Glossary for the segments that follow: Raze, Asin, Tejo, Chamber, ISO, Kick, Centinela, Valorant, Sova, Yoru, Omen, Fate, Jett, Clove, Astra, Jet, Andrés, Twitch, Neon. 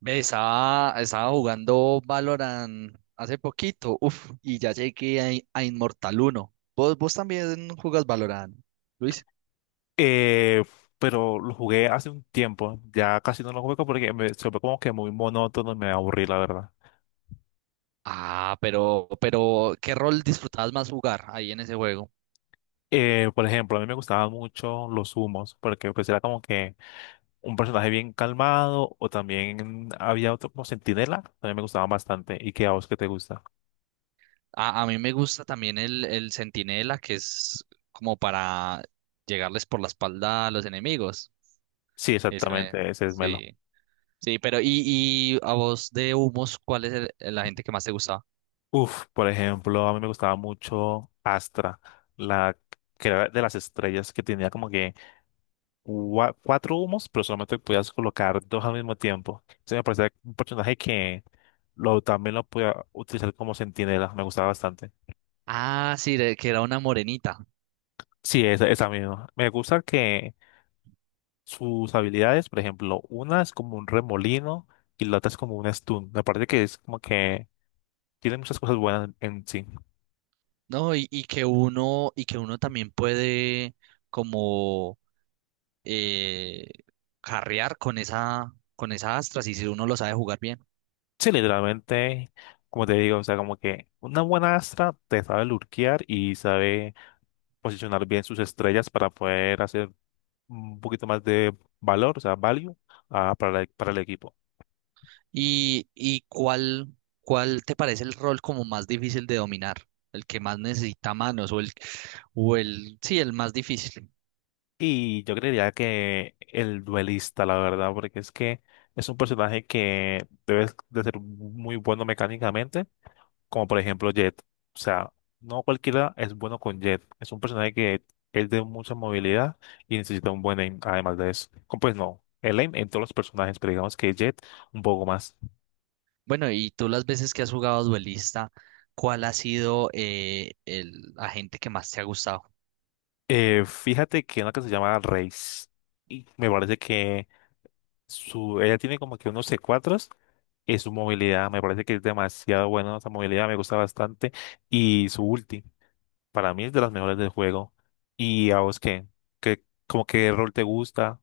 Ve, estaba jugando Valorant hace poquito, uf, y ya llegué a, a Inmortal Uno. ¿Vos también jugas Valorant, Luis? Eh, pero lo jugué hace un tiempo, ya casi no lo juego porque me, se ve como que muy monótono y me aburrí, la verdad. Ah, pero, ¿qué rol disfrutabas más jugar ahí en ese juego? Por ejemplo, a mí me gustaban mucho los humos, porque pues era como que un personaje bien calmado, o también había otro como Centinela, también me gustaban bastante. ¿Y qué a vos que te gusta? A mí me gusta también el Centinela, que es como para llegarles por la espalda a los enemigos. Sí, Ese me- exactamente, ese es Melo. sí, sí, pero, y a vos de humos, la gente que más te gustaba? Uf, por ejemplo, a mí me gustaba mucho Astra, la que era de las estrellas que tenía como que cuatro humos, pero solamente podías colocar dos al mismo tiempo. Entonces me parecía un personaje que también lo podía utilizar como centinela, me gustaba bastante. Ah, sí, que era una morenita. Sí, esa misma. Me gusta que sus habilidades, por ejemplo, una es como un remolino y la otra es como un stun. Me parece que es como que tiene muchas cosas buenas en sí. No, y que uno también puede como eh, carrear con esa astras y si uno lo sabe jugar bien. Sí, literalmente, como te digo, o sea, como que una buena Astra te sabe lurkear y sabe posicionar bien sus estrellas para poder hacer un poquito más de valor, o sea, value, para el equipo. ¿Y cuál te parece el rol como más difícil de dominar? El que más necesita manos, o el, sí, el más difícil. Y yo creería que el duelista, la verdad, porque es que es un personaje que debe de ser muy bueno mecánicamente, como por ejemplo Jet. O sea, no cualquiera es bueno con Jet. Es un personaje que es de mucha movilidad y necesita un buen aim, además de eso. Como, pues no, el aim en todos los personajes, pero digamos que Jet un poco más. Bueno, y tú las veces que has jugado duelista, ¿cuál ha sido el agente que más te ha gustado? Fíjate que una que se llama Raze. Y me parece que ella tiene como que unos c 4, y su movilidad me parece que es demasiado buena, esa movilidad me gusta bastante, y su ulti para mí es de las mejores del juego. ¿Y a vos qué? ¿Qué como qué rol te gusta?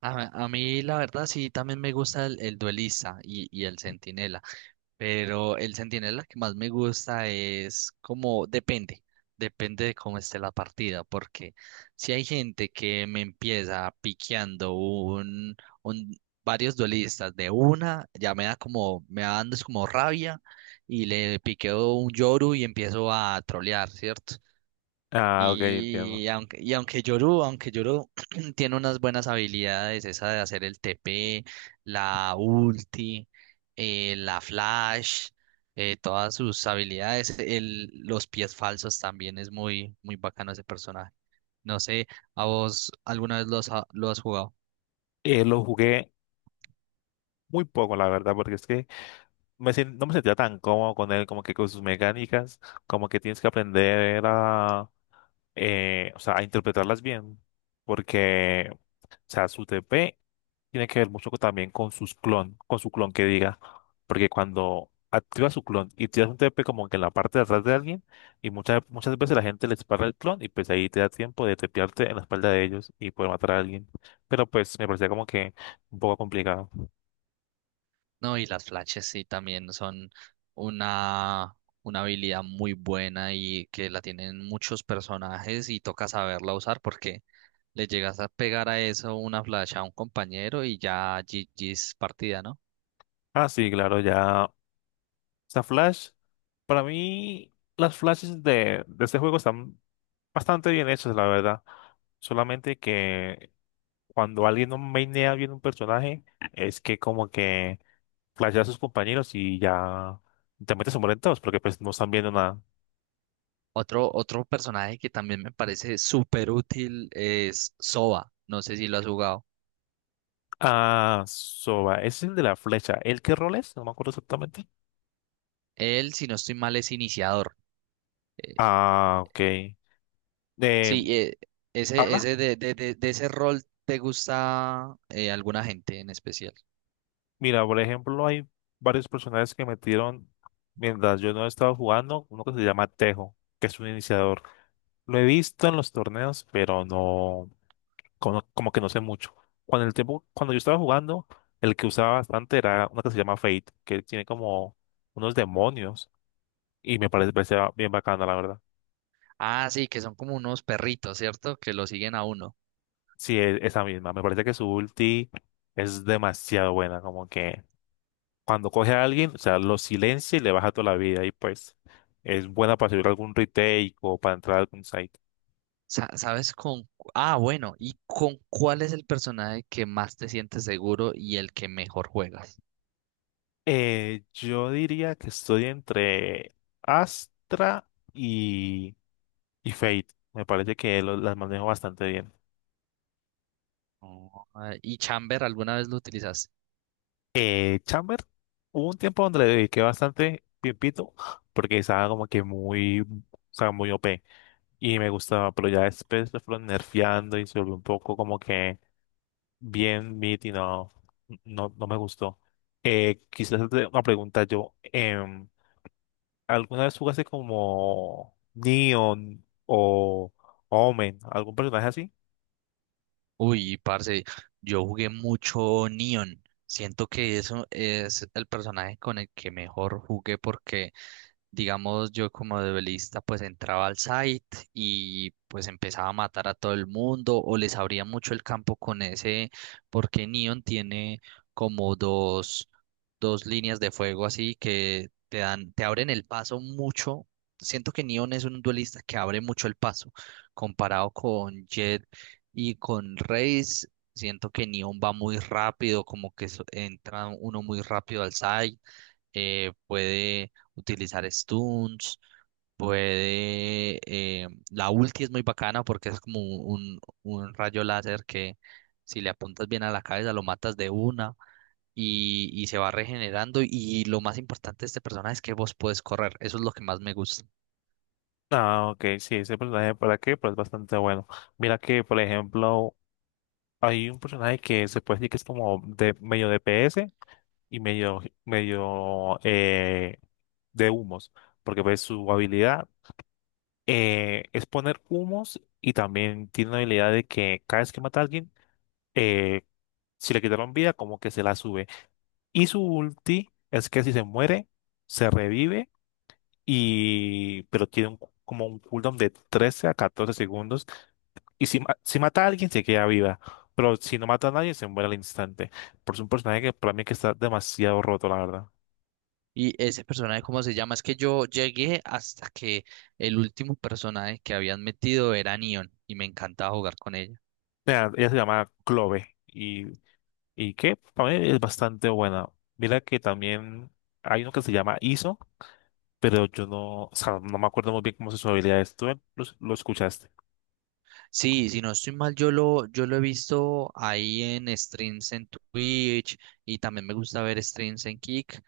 A mí la verdad sí también me gusta el duelista y el centinela, pero el centinela que más me gusta es como depende de cómo esté la partida, porque si hay gente que me empieza piqueando un varios duelistas de una, ya me da como, me va dando es como rabia y le piqueo un Yoru y empiezo a trolear, ¿cierto? Ah, ok, Y entiendo. aunque, y aunque Yoru, aunque Yoru tiene unas buenas habilidades, esa de hacer el TP, la ulti, la flash, todas sus habilidades, los pies falsos también es muy, muy bacano ese personaje. No sé, ¿a vos alguna vez lo has jugado? Lo jugué muy poco, la verdad, porque es que no me sentía tan cómodo con él, como que con sus mecánicas, como que tienes que aprender a, o sea, a interpretarlas bien, porque, o sea, su TP tiene que ver mucho también con sus clon, con su clon que diga, porque cuando activa su clon y tiras un TP como que en la parte de atrás de alguien, y muchas veces la gente le dispara el clon y pues ahí te da tiempo de tepearte en la espalda de ellos y poder matar a alguien, pero pues me parecía como que un poco complicado. No, y las flashes sí también son una, una habilidad muy buena y que la tienen muchos personajes y toca saberla usar porque le llegas a pegar a eso una flash a un compañero y ya GG's partida, ¿no? Ah, sí, claro, ya. Sea, Flash, para mí las flashes de este juego están bastante bien hechas, la verdad. Solamente que cuando alguien no mainea bien un personaje, es que como que flashea a sus compañeros y ya te metes a morir todos, porque pues no están viendo nada. Otro personaje que también me parece súper útil es Sova. No sé si lo has jugado. Ah, Soba, ese es el de la flecha. ¿El qué rol es? No me acuerdo exactamente. Él, si no estoy mal, es iniciador. Eh, Ah, ok. Eh, sí, ese, ¿Habla? ese de ese rol te gusta alguna gente en especial. Mira, por ejemplo, hay varios personajes que metieron mientras yo no estaba jugando, uno que se llama Tejo, que es un iniciador. Lo he visto en los torneos, pero no, como que no sé mucho. Cuando yo estaba jugando, el que usaba bastante era uno que se llama Fate, que tiene como unos demonios, y me parecía bien bacana, la verdad. Ah, sí, que son como unos perritos, ¿cierto? Que lo siguen a uno. Sí, esa misma. Me parece que su ulti es demasiado buena, como que cuando coge a alguien, o sea, lo silencia y le baja toda la vida. Y pues es buena para subir algún retake o para entrar a algún site. Ah, bueno, ¿y con cuál es el personaje que más te sientes seguro y el que mejor juegas? Yo diría que estoy entre Astra y, y Fate. Me parece que las manejo bastante bien. Oh, ah, ¿y Chamber alguna vez lo utilizaste? Chamber, hubo un tiempo donde le dediqué bastante tiempito porque estaba como que muy, o sea, muy OP y me gustaba, pero ya después lo fueron nerfeando y se volvió un poco como que bien, Meet y no, no me gustó. Quizás hacerte una pregunta yo. em, ¿Alguna vez jugaste como Neon o Omen? ¿Algún personaje así? Uy, parce, yo jugué mucho Neon. Siento que eso es el personaje con el que mejor jugué porque digamos, yo como duelista pues entraba al site y pues empezaba a matar a todo el mundo o les abría mucho el campo con ese, porque Neon tiene como dos líneas de fuego así que te dan, te abren el paso mucho. Siento que Neon es un duelista que abre mucho el paso comparado con Jett y con Raze. Siento que Neon va muy rápido, como que entra uno muy rápido al site, puede utilizar stunts, la ulti es muy bacana porque es como un rayo láser que si le apuntas bien a la cabeza lo matas de una y, se va regenerando y lo más importante de este personaje es que vos puedes correr, eso es lo que más me gusta. Ah, ok, sí, ese personaje, ¿para qué? Pero es bastante bueno. Mira que, por ejemplo, hay un personaje que se puede decir que es como de medio DPS y medio de humos, porque pues su habilidad es poner humos y también tiene la habilidad de que cada vez que mata a alguien, eh, si le quitaron vida, como que se la sube. Y su ulti es que si se muere, se revive y pero como un cooldown de 13 a 14 segundos. Y si mata a alguien, se queda viva. Pero si no mata a nadie, se muere al instante. Por es un personaje que para mí que está demasiado roto, la verdad. Y ese personaje, ¿cómo se llama? Es que yo llegué hasta que el último personaje que habían metido era Neon y me encantaba jugar con ella. Mira, ella se llama Clove y que para mí es bastante buena. Mira que también hay uno que se llama ISO, pero yo no, o sea, no me acuerdo muy bien cómo son sus habilidades. ¿Tú lo escuchaste? Sí, si no estoy mal, yo lo he visto ahí en streams en Twitch y también me gusta ver streams en Kick.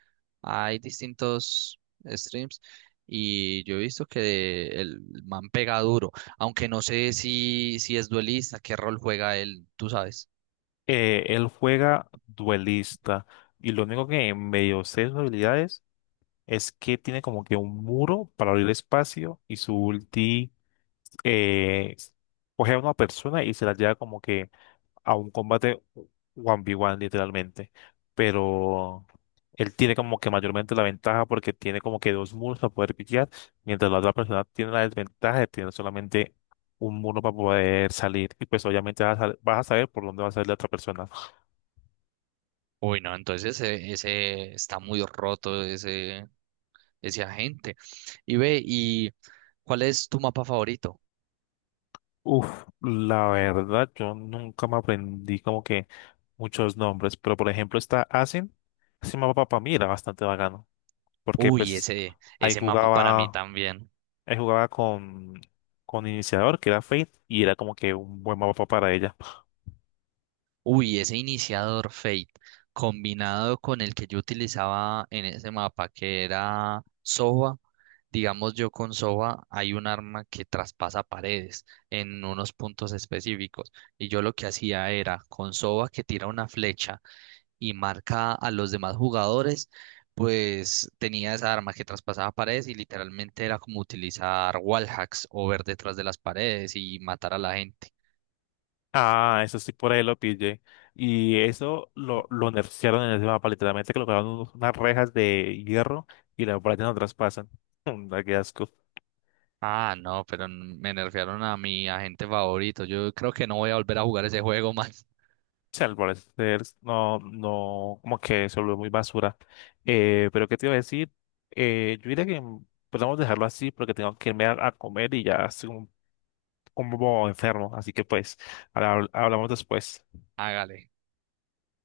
Hay distintos streams y yo he visto que el man pega duro, aunque no sé si es duelista, qué rol juega él, tú sabes. Él juega duelista y lo único que medio sé de sus habilidades es que tiene como que un muro para abrir espacio y su ulti eh, coge a una persona y se la lleva como que a un combate 1v1 literalmente, pero él tiene como que mayormente la ventaja porque tiene como que dos muros para poder pillar, mientras la otra persona tiene la desventaja de tener solamente un muro para poder salir y pues obviamente vas a saber por dónde va a salir la otra persona. Uy, no, entonces ese está muy roto ese agente. Y ve, ¿y cuál es tu mapa favorito? Uf, la verdad yo nunca me aprendí como que muchos nombres, pero por ejemplo está Asin, ese mapa para mí era bastante bacano porque Uy, pues ese, ahí ese mapa para mí jugaba. también. Él jugaba con iniciador, que era Fate, y era como que un buen mapa para ella. Uy, ese iniciador Fate combinado con el que yo utilizaba en ese mapa que era Sova, digamos yo con Sova hay un arma que traspasa paredes en unos puntos específicos y yo lo que hacía era con Sova que tira una flecha y marca a los demás jugadores, pues tenía esa arma que traspasaba paredes y literalmente era como utilizar wallhacks o ver detrás de las paredes y matar a la gente. Ah, eso sí, por ahí lo pillé. Y eso lo nerfearon en ese mapa, literalmente colocaron unas rejas de hierro y las paredes no traspasan. Da qué asco. O Ah, no, pero me nerfearon a mi agente favorito. Yo creo que no voy a volver a jugar ese juego más. sea, al parecer, no, como que se volvió muy basura. Pero ¿qué te iba a decir? Yo diría que podemos dejarlo así porque tengo que irme a comer y ya hace un como enfermo, así que pues hablamos después. Hágale.